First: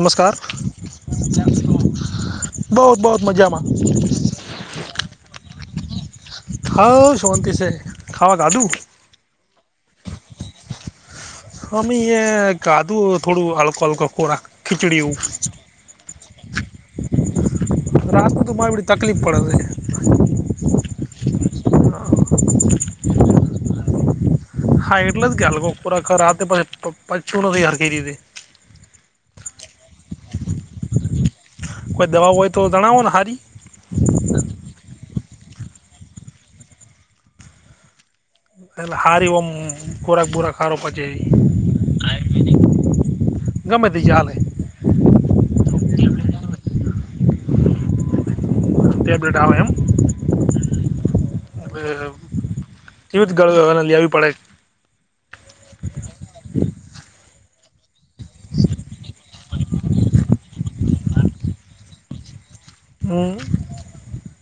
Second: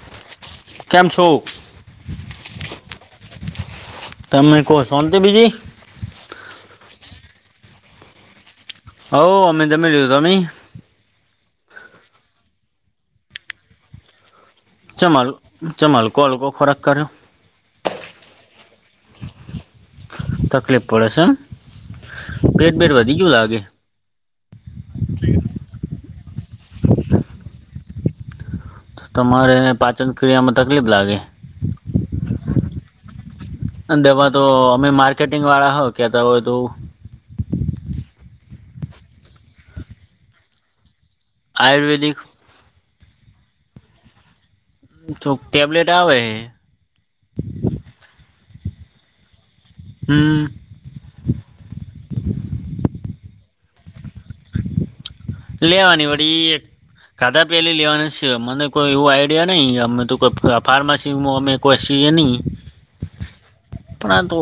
નમસ્કાર કેમ છો બવ બવ મજામાં તમે કો સોનતી બીજી હઓ શોંતિ છે ખાવા ખાધું હઓ અમે જમી લીધું તમે? અમી એ ખાધુ થોડું હલકો હલકો ખોરાક ખીચડી એવું ચમલ ચમલ કો હલ હલકો હલકો ખોરાક કર્યો રાત તોમાંરે બેડી તકલીફ પડે સે તકલીફ પડે છે એમ પેટ બેેટ વધી ગ્યું લાગે. હા ઇટલે જ કે હલકો ખોરાક પચ પચતું નથી હારખરી રિતે તો તમારે પાચન ક્રિયામાં તકલીફ લાગે કોઈ દવા હોય તો જણાવો ને હારી દવા તો અમે માર્કેટિંગ વાળા હો કેતા હોય તો એ હારી ઓમ ખોરાક બોરક હારો પચે આયુર્વેદિક એવી ગમે તે ચાલે ચો ક ટેબલેટ આવે હે ટેબલેટ આવે એમ હમ્મ હ કેવી ગ લેવી પડે લેવાની વડી ખાધા પેલી લેવાની છે મને કોઈ એવું આ નહી અમે તો ફાર્માસી અમે કોએ સીએ નહીં હું પણ તો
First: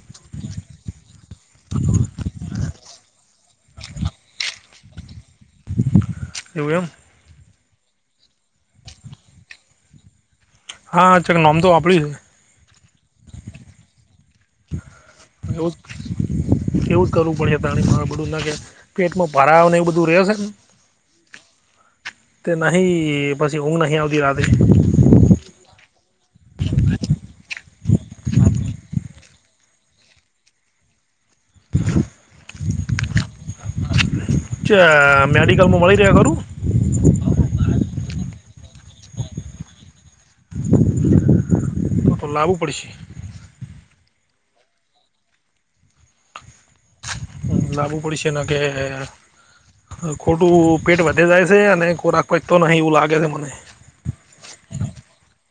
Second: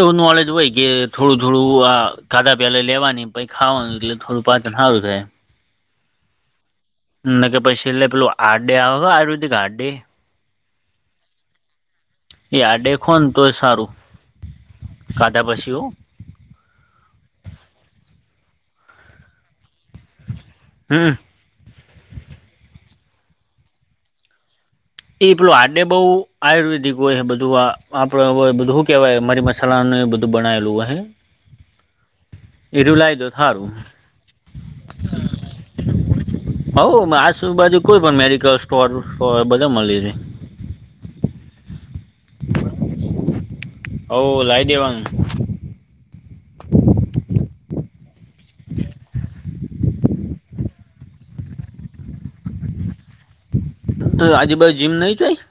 એવું નોલેજ હોય કે થોડું થોડું આ કાધા પેલા લેવાની પછ ખાવાનું એટલે થોડું પાંચન હારુ થાય એવું એમ ના કે પછી એટલે પેલું આારડે આવે હતો આયુર્વેદિક આારડે હા ચક નામ તો હોભરડિયું હે યા દેખો તો એ સારું ખાધા એવું પછી હો એવું જ કરવું પડે કારણ કે મારેં બધું ના કે પેટમાં ભરા આવ ને એ બધું તું રિયો સે હમ તે નહી પછી ઊઘ નહી આવતી રાતેે એ પેલો આરડે બહુ આયુર્વેદિક હોય બધું આપડ હવ હું કેવાય મારી [unintelligible] એરું લઈ દો હારું ચ મેડિકલમાં મળી રહ્યા ખરું હવ આજુ બાજુ કોઈ પણ મેડિકલ સ્ટોર હોય બધે મલી રે છે તો લાવુ પડશે હઓ લાઇ દેવાનું [inaudible] લાવવુ પડસે ન કે ખોટું પેટ વધે જાય છે અને ખોરાક કોઈ તો નહીં એવું લાગે છે મને તો આજૂ બાજ જીમ નહીં ચોય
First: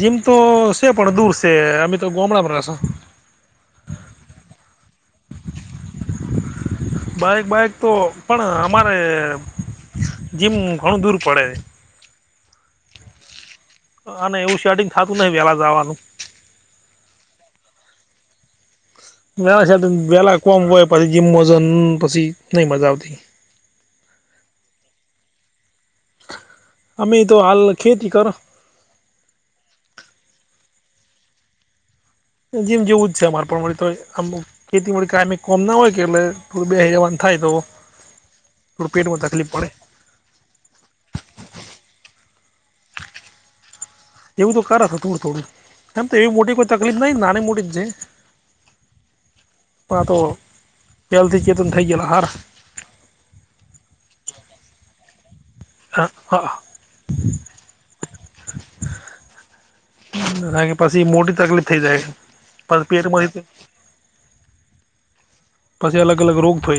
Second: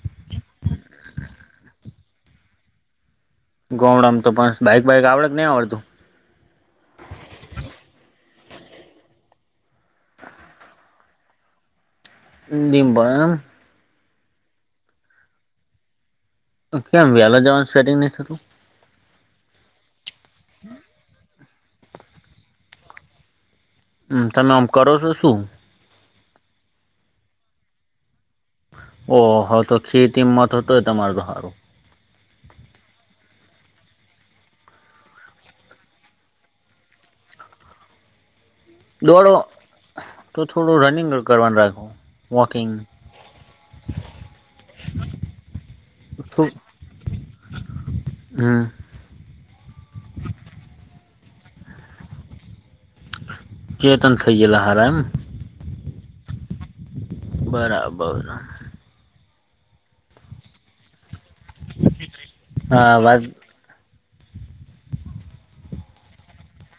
જીમ તો છે પણ દૂર છે અમે તો ગોમડામાં રેછે ગોમડામાં તો પણ બાઈક બાઈક આવડત નહીં આવડતું [inaudible] બાઈક બાઈક તો પણ અમારે જીમ ઘણું દૂર પડે. નિબ [unintelligible] અને એવું શેર્ટિંગ થતું નહિ વહેલા જવાનું. કેમ વ્યાહલો જવાનું સ્વેટિંગ નહી થતું? વેલા કોય પછી જીમજ પછી નઈ મજા આવતી. તમે આમ કરો છો શું? અમે તો હાલ ખેતી કર. ઓ હ તો ખી કિંમત હત એ તમાર તો સારું. જેમ જેવું જ છે અમારે પણમારે તો આમ ખેતીમાંડી કાય કોમ ના હોય કે એટલે થોડું બે હજારવા થાય તો થોડું પેટમાં દોડો તકલીફ પડે [unintelligible] તો થોડું રનિંગ કરવાનું રાખો, વોકિંગ. એવું તો કર હત થોડું થોડું એમ તો, એવી મોટી કોઈ તકલીફ નાહી નાની મોટી જ છે. હમ પા તો બેલથી ચેતન થઈ ગયાલા આ હાર. ચેતન થઈયાલા હારમ. હ હ. બરાબર. કાર કે પછી મોટી તકલીફ થઈ જાય. પછ હા વાત પેટમાંથી પછી અલગ અલગ રોગ થય.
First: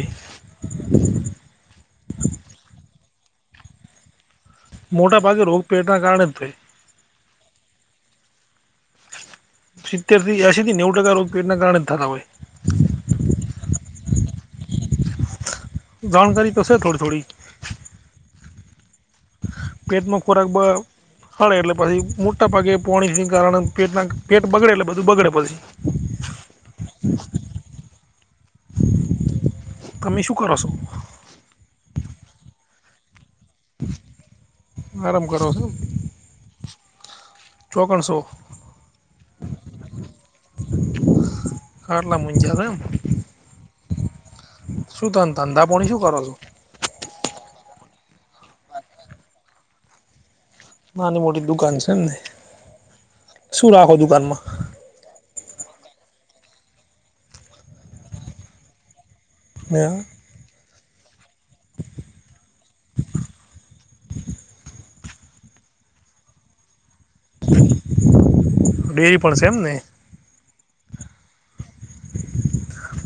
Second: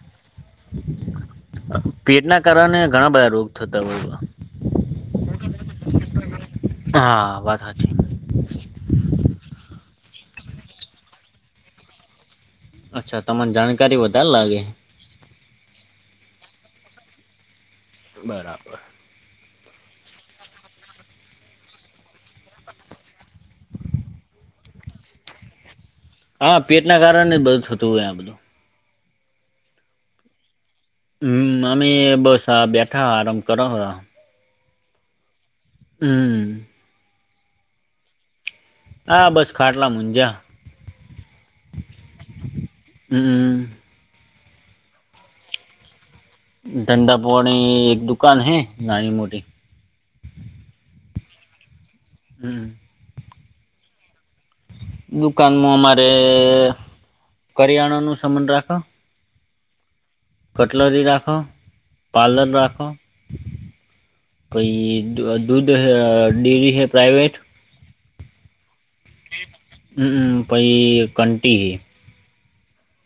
પેટના કારણે ઘણા બધા રોગ થતા હોય. મોટા ભાગે રોગ પેટના કારણે જ થાય. હા વાત હાચી. સિત્તેર થી એશસી થી નેવ ટકા રોગપેટ ના કારણે જ થતા હોય. અચ્છા તમને જાણકારી વધારે લાગે. જાણકારી તશે થોડી થોડી. બરાબર. પદમાં ફરાક બ હળે એટલે પછી મોટા ભાગે પાણી કારણે પેટના પેટ બગડે એટલે બધું બગડે પછી. હા પેટ ના કારણે જ બધું થતું હોય આ બધું. તમે શું કર છો? હમ અમે બસ આ બેઠા આરામ કરાવ. આરામ કરો છો? હમ. ચોગણસો. હા બસ ખાટલા મુજા. આાટલા મજા એમ, શું ત ધંધાપણી શું કરો છો? ધંડાપોરણી એક દુકાન હૈ નાની મોટી. નાની મોટી દુકાન છે એમ ને. હમ. શું રાખો દુકાનમાં? દુકાનમાં અમારે કરિયાણાનું સમાન રાખો. એમ. કટલરી રાખો, પાર્લર રાખો. કોઈ દૂધ ડેરી હૈ પ્રઇવેટ. ડેરી પણ છેમને. પઈ ઘંટી હતી.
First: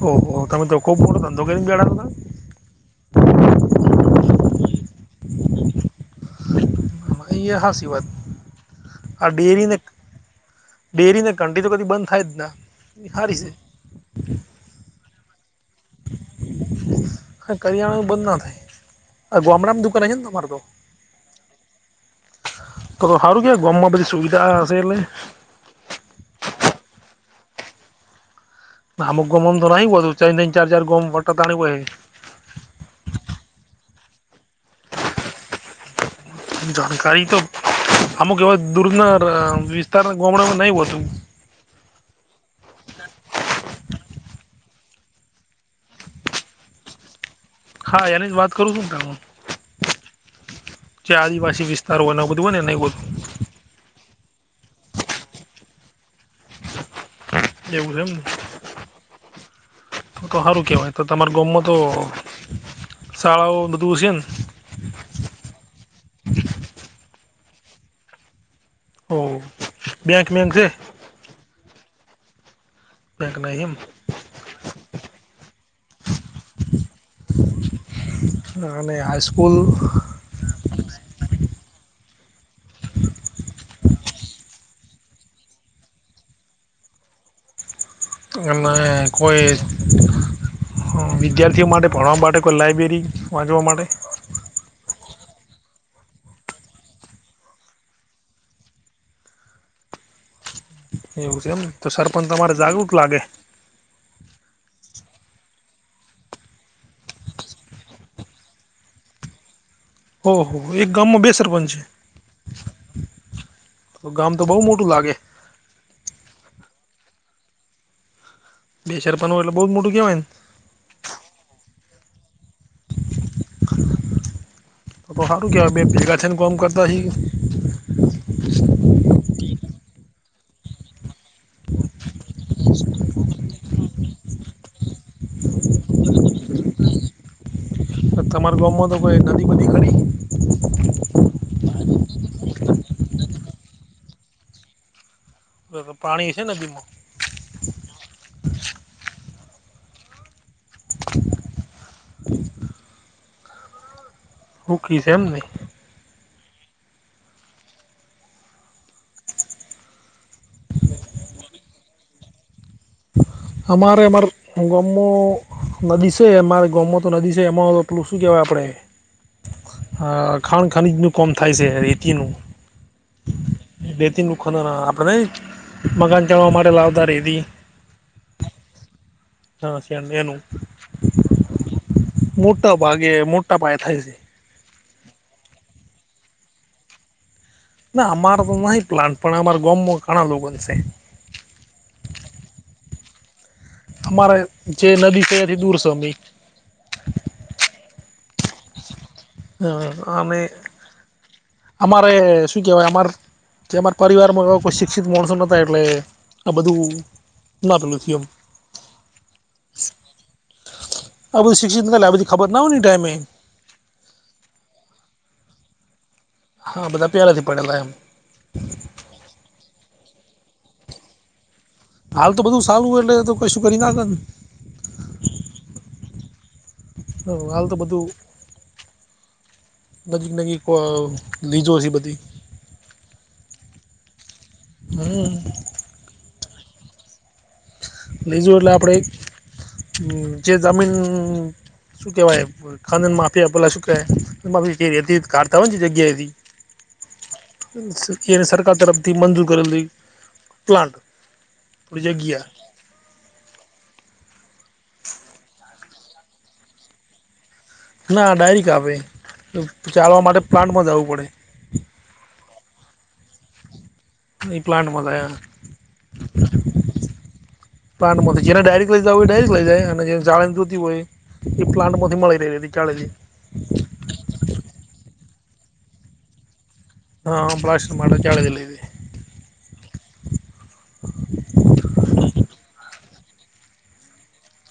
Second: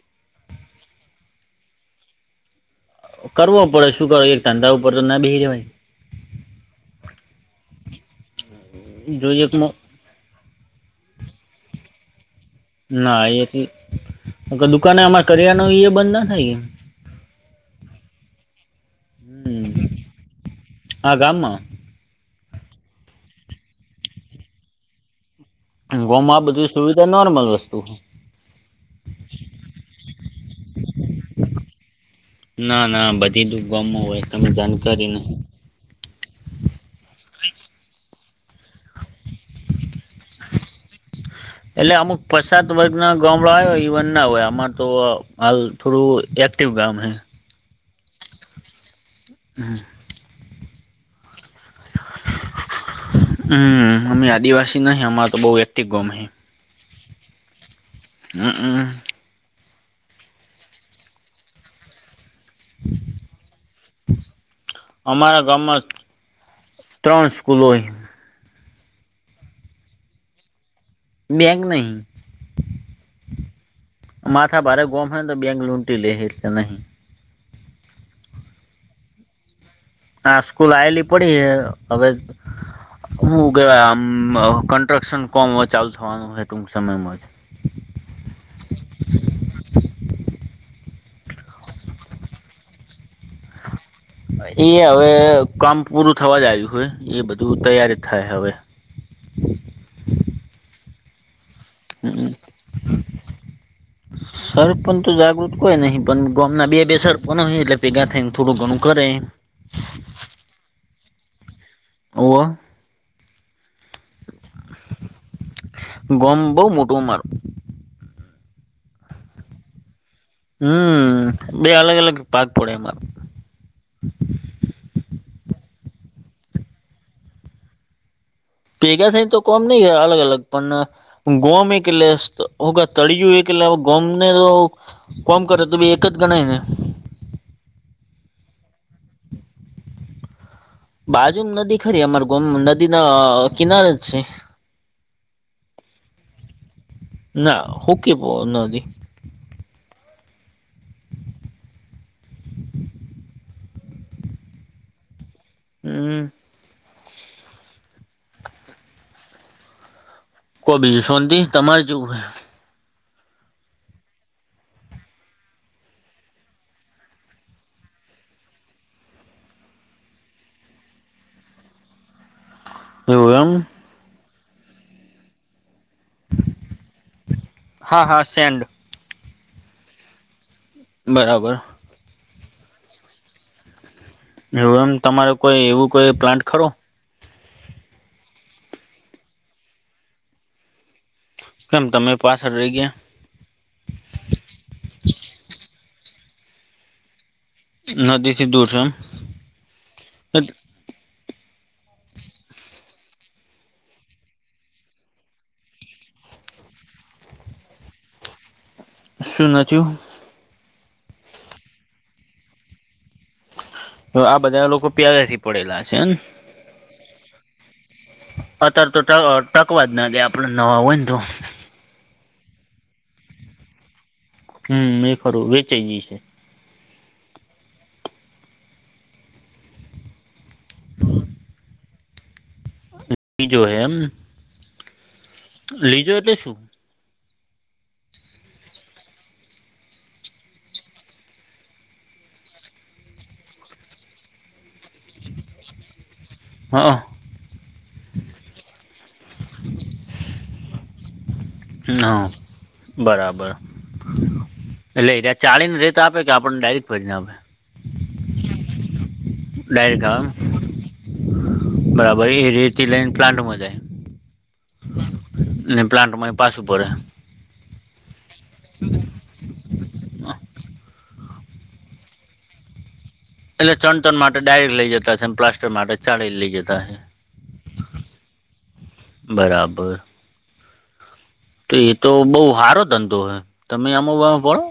ઓહ તમે તો ખુબ મોટો ધંધો કરી ગળો હતો. કરવો પડે શું કરો એક ધંધા ઉપર તો ના બે રવાય. એ હાસિ વાત, આ જોઈ એક ડેરીને ડેરીને ઘંટી તો કી બંધ થાય જ ને. ના એથી દુકાને અમારે કરિયાનુ એ બંધ ના થાય એમ. હા કરિયાણુ બંધ નો થાય. આ હમ ગોમડામાં દુકાન આઈ હે તમારે તો. આ ગામમાં તો હારુ કે ગોમમાં બધી સુવિધા હશે એટલે. ગોમમાં આ બધી સુવિધા નોર્મલ વસ્તુ. અમુક ગોમોમાં તો નઈ બધું. તૈણ-તૈણ, ચાર-ચાર ગોમ ભટકવાનું હોય. ના ના બધી જ ગોમમાં હોય તમને જાણકારી નથી. જાણકારી તો અમુક એવા દૂરના વિસ્તાર ગોમડા માં નહી હતું. એટલે અમુક પસાત વર્ગના ગોમડો આયો ઇવન ના હોય આમાં તો હાલ થોડું એક્ટિવ ગામ હે. હા એની જ વાત કરું છું ને ત હું. હ. જ્યાં આદિવાસી વિસ્તારો બધું હો ને ને એ બધું. હમ અમે આદિવાસી નહી અમાર તો બહઉ એકટીવ ગોમ હે. એવું છે એમને. હમ્મ. હમ્મ. તોગોમમાં હારુ કેવાય તો તમાર ગોમમાં તો, સાવ ને બધું સેન. અમારા ગામમાં ત્રણ સ્કૂલ હોય. ઓ બેંક મેન છે. બેંક નહી. બેંક નહી એમ. માથા ભારે ગોમ હેન તો બેંક લૂંટી લે એટલે નહી. અને હાઈસ્કૂલ. હા સ્કૂલ આએલી પડી હવે. હું કેવાય આમ કન્સ્ટ્રક્શન કોમ ચાલુ થવાનું હે ટુંક સમયમાં જ. અને કોઈ હા વિદ્યાર્થીઓ માટે ભણવા માટે કોઈ લાઇબ્રેરી વાંચવા માટે. એ હવે કામ પૂરું થવા જ આવ્યું હોય એ બધું તૈયારી થાય હવે. [inaudible] એવું છે એમ. તો સરપંચ હમ્મ તમારે જાગૃત હ. લાગે સરપંચ તો જાગૃત કોય નહી પણ ગામના બે-બે સરપંચ હોય એટલે ભેગા થઈને થોડું ઘણું કરે. ઓહ એક ગામમાં બે સરપંચ છે. ઓવ ગામ તો બહું મોટું લાગે. ગોમ બહુ મોટુ અમારું. બે સરપંચ હોય એટલે બહુ મોટું કહેવાયને. હમ્મ બે અલગ-અલગ પાર્ટ પડે એમા. તો તો હારુ કેવાય બે ભેગા થઇ ને કોમ કરતા હી. ભેગા થઈ તો કોમ નહી અલગ-અલગ પણ ગોમ એક એટલે તળિયું એક. એટલે ગોમને તો કોમ કરે તો બી એક જ ગણાય ને. તમારા ગોમમાં તો કોઈ નદી બધી ખરી. બાજુમાં નદી ખરી અમારૂ ગોમ નદીના કિનારે જ છે. તો તો પાણી હઈશે નદીમાં. ના હુકી પો નદી. [inaudible] [inaudible] હુકી છે એમ ને. હમ્મ. કો બીજું શોંતિ તમારે જેવું હે અમારે એમારા ગોમમો નદી છે અમારે ગોમમાં તો નદી છે એમાં પેલું શું કેહેવાય આપડે. હ ખાણ ખનીજનું કોમ થાય છે રેતીનું. એવું એમ. રેતી મૂકવાનું આપડે નય મકાન ચાડવા માટે લાવતા રેતી હા હા સેન્ડ. હા સ્યામ્યાનું બરાબર. મોટા ભાગે મોટા પાયે થાય છે. એવું એમ તમારે કોઈ એવું કોઈ પ્લાન્ટ ખરો. ના અમાર તો નહિ પ્લાટ પણ અમાર ગોમમાં ઘણા લોકો ને છે. કેમ તમે પાછળ રહી ગયા. અમારે જે નદી છે એથી દૂર છે અી. નદીથી દૂર છે એમ. હા આમે અમારે એ શું કહેવાય અમાર જે અમારા પરિવારમાં એવા કોઈ શિક્ષિત માણસો નતા એટલે આ બધું નાટ લું થમ શું નથયુ આ બધું શિક્ષિતધી ખબર ના હોય ને ઈ ટાઈમે. તો આ બધા લોકો પ્યારથી પડેલા છે એમ. હા બધા પેલે થી પડેલા એમ. અત્યારે તો તક ટકવા જ ના દે આપડે નવા હોય ને તો. હાલ તો બધું સારું હો એટલે તો કશું કરી નાખે ને. હમમ એ ખરું વેચાઈ જઈ છે. હા હાલ તો બધું નજીક નજીક પો લીજો છે બધી. લીજો એમ હમ લીજો એટલે શું? લીજું એટલે આપડે જે જમીન શું કેવાય ખાન માફી પેલા શું કેહેય એમ કય રેતી કાઢતા હોય ને તે જગ્યા એ થી હા. એને સરકાર તરફથી મંજૂર કરેલી પ્લાન્ટ થોડી ના જગ્યા બરાબર એટલે ત્યા ચાલીને રેટ આપે કે આપણને ડાયરેક્ટ ભરીને આપે. ના ડાયરકેટ આવે. ડાયરેક્ટ આવે એમ બરાબર એ રેતી લઈને પ્લાન્ટમાં જાય એ પ્લાન્ટમાં જાય એમ ને પ્લાન્ટમાં થી પાછું પડે. પણ માં જેને ડાયરેક્ટ લઈ જવું હોય ડાયરેક્ટ લઈ જાય અને થી હોય એ પ્લાન્ટમાં થી મળી રહી હતી. ચાળ એટલે ચણતર માટે ડાયરેક્ટ લઈ જતા હસે ને પ્લાસ્ટર માટે ચાળી ને લઈ જતા હસે. હા પલાસ્ટ્ટર માટે ચાડી ને લય જાય. બરાબર તો એતો બો સારો ધંધો હે. તમે આમાં બો બણ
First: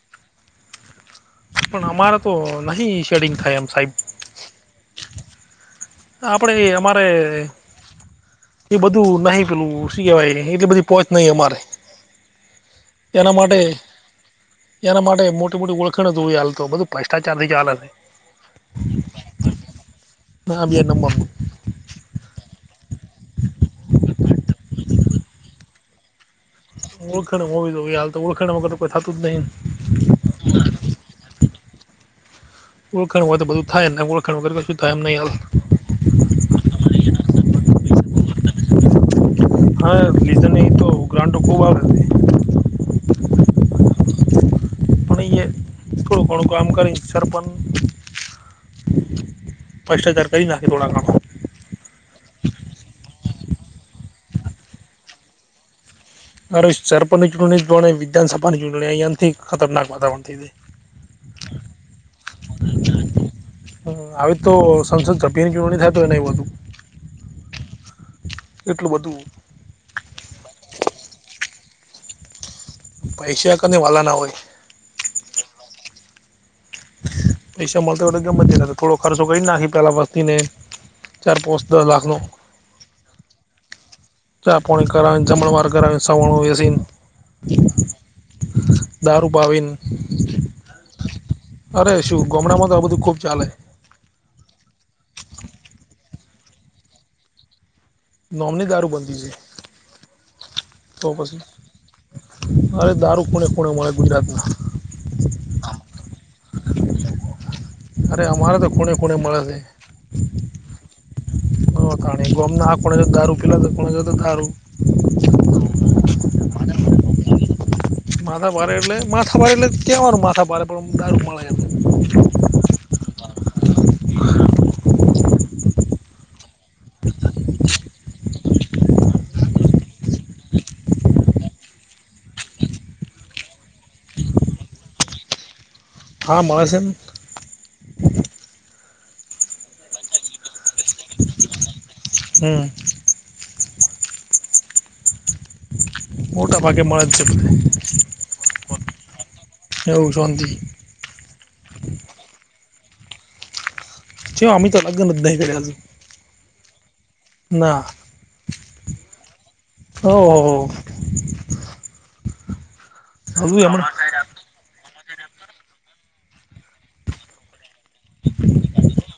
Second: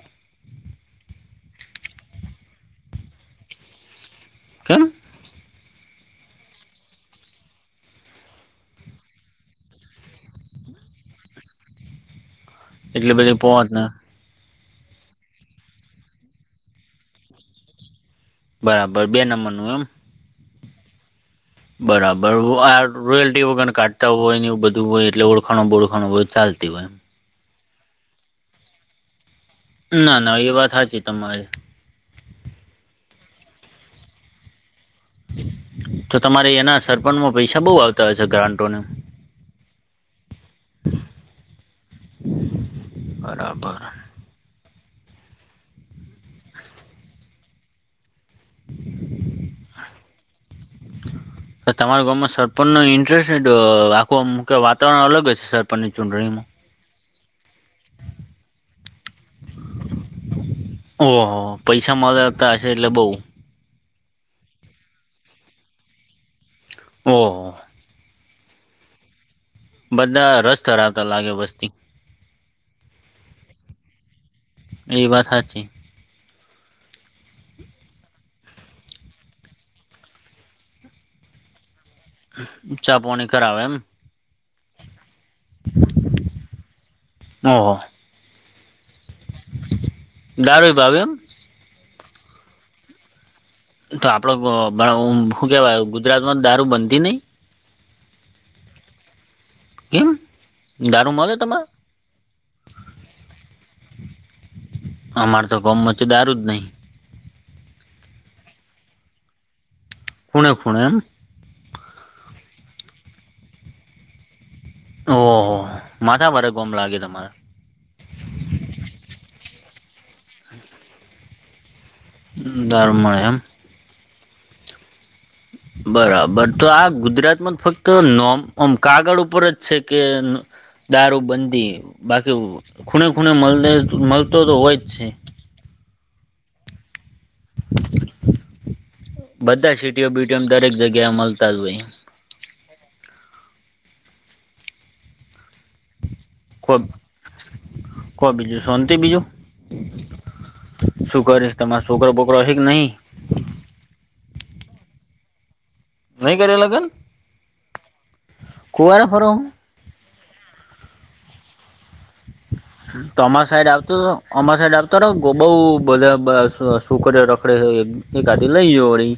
પણ અમારા તો નહી શેડિંગ થાય એમ સાહેબ કેમ? આપડે અમારે એ બધું નહિ પેલું શી કેવાય એટલી બધી પોહોચ નય અમારે. એટલે એના બધી માટે પહોંચને એના માટે મોટી મોટી ઓળખણો ધોડી હાલતો બધું ભ્રષ્ટાચારથી ચાલે હ બરાબર બે નંબરનું એમ. હા બે નબર નું. બરાબર આ રોયલ્ટી વગર કાઢતા હોય ને એ બધું હોય એટલે ઓળ ઓખાણ, બોળખણ ઓય ચાલતી એમ. ઓળખણ હોવી જો હ તો ઓળખણ વગર કોઈ થતું જ નહી. ના ના એ વાત સાાચી તમારે. ઓળખણ હોય તો બધું થાય ને ઓળખણ વગર કું થાય એમ નહી હ. તો તમારે એના સરપંચમાં પૈસા બહુ આવતા હોય છે ગ્રાન્ટોને હા રીઝ નહી તો ગ્રાન્ટો ખૂબ આવે છે. બરાબર અને થોડું ઘણુ આમ કર સરપંચ. ભ્રષ્ટાચાર કરી નાખે થોડા કામ તમારા ગામમાં સરપંચ નો ઇન્ટરેસ્ટ છે. આખું અમક વાતાવરણ અલગ છે સરપંચની ચૂંટણીનું. મા સરપંચની ચૂંટણી જ વિધાનસભાની ચંટણી અહીંયાથી ખતરનાક વાતારણ થઈજાય. ઓહ હો પૈસા માંલતા હશે એટલે બઉ. જાય આવી તો સંસદ સભ્ય ની ચુંંટણી થાય તોય નેય હોય. ઓહ એટલું બધું બધા રસ ધરાવતા લાગે વસ્તી પૈસા કને વાલા ના હોય.? એ વાથ હાચી. પૈસા મળતા હોય તો ગમે જ, થોડો ખર્ચો કરી નાખી પેલા વસ્તીને ચાર પાંચ દ લાખનો ચા પોણી કરાવે એમ ચા પાણી કરાવે, જમણવાર કરાવે, સવાણુ વ બેસીન ઓહ દારૂ પાવીન દારૂ ભાવે એમ અરે શું ગમડામાં તો આ બધું ખૂબ ચાલે. તો આપડો શું કેવાય? ગુજરાતમાં જ દારૂ બનતી નહી.? નોમની દારૂ બંધી છે. એમ તો દારૂ મળે પછી તમારે? અરે દારૂ ખુણે ખુણે મળે ગુજરાતમાં. અમારે તો ગોમ મા તો દારું જ નહીં. અરે અમારે તો ખૂણે ખૂણે મળે છે અયા ફૂણે ફૂણે એમ? હ તા ગોમ ના આ ખુણે કો દારૂ પલા તો કોણે જા તો ધારું. ઓહ માથા ભરે ગમ લાગે તમારે? માથા ભારે એટલે માથા ભારે એટલે કેવાનું માથા પારે પણ દારૂ મળે. દર મળે એમ.? બરાબર તો આ ગુજરાતમાં ફક્ત તો નોમ આમ કાગળ ઉપર જ છે કે દારૂ બંધી, બાકી ખૂણે ખૂણે મળ મળતો તો હોય જ છે. હા માળ સે ને. બધા સિટીઓ બીટીઓ દરેક જગ્યા મળતા જ હોય. હમ મોટા હોય ભાગે મળળચ છે બધે. કો બીજું શાંતિ બીજું એધ [inaudible] શું કરેશ? તમારો છોકરા બોકરા છે કે નહી? છવ અમે તો અ લગન જ ન ઈ કરી આજ નહી કરે લગન? ના કુંવારા ફરો આમ. ઓ હો હો તો અમર સાઈડ આવ તો અમાર સાઈડ આવતો ર ગોબઉ બધા બ છોકર્યો રખડે છે એકાદી લઈ યો વળી.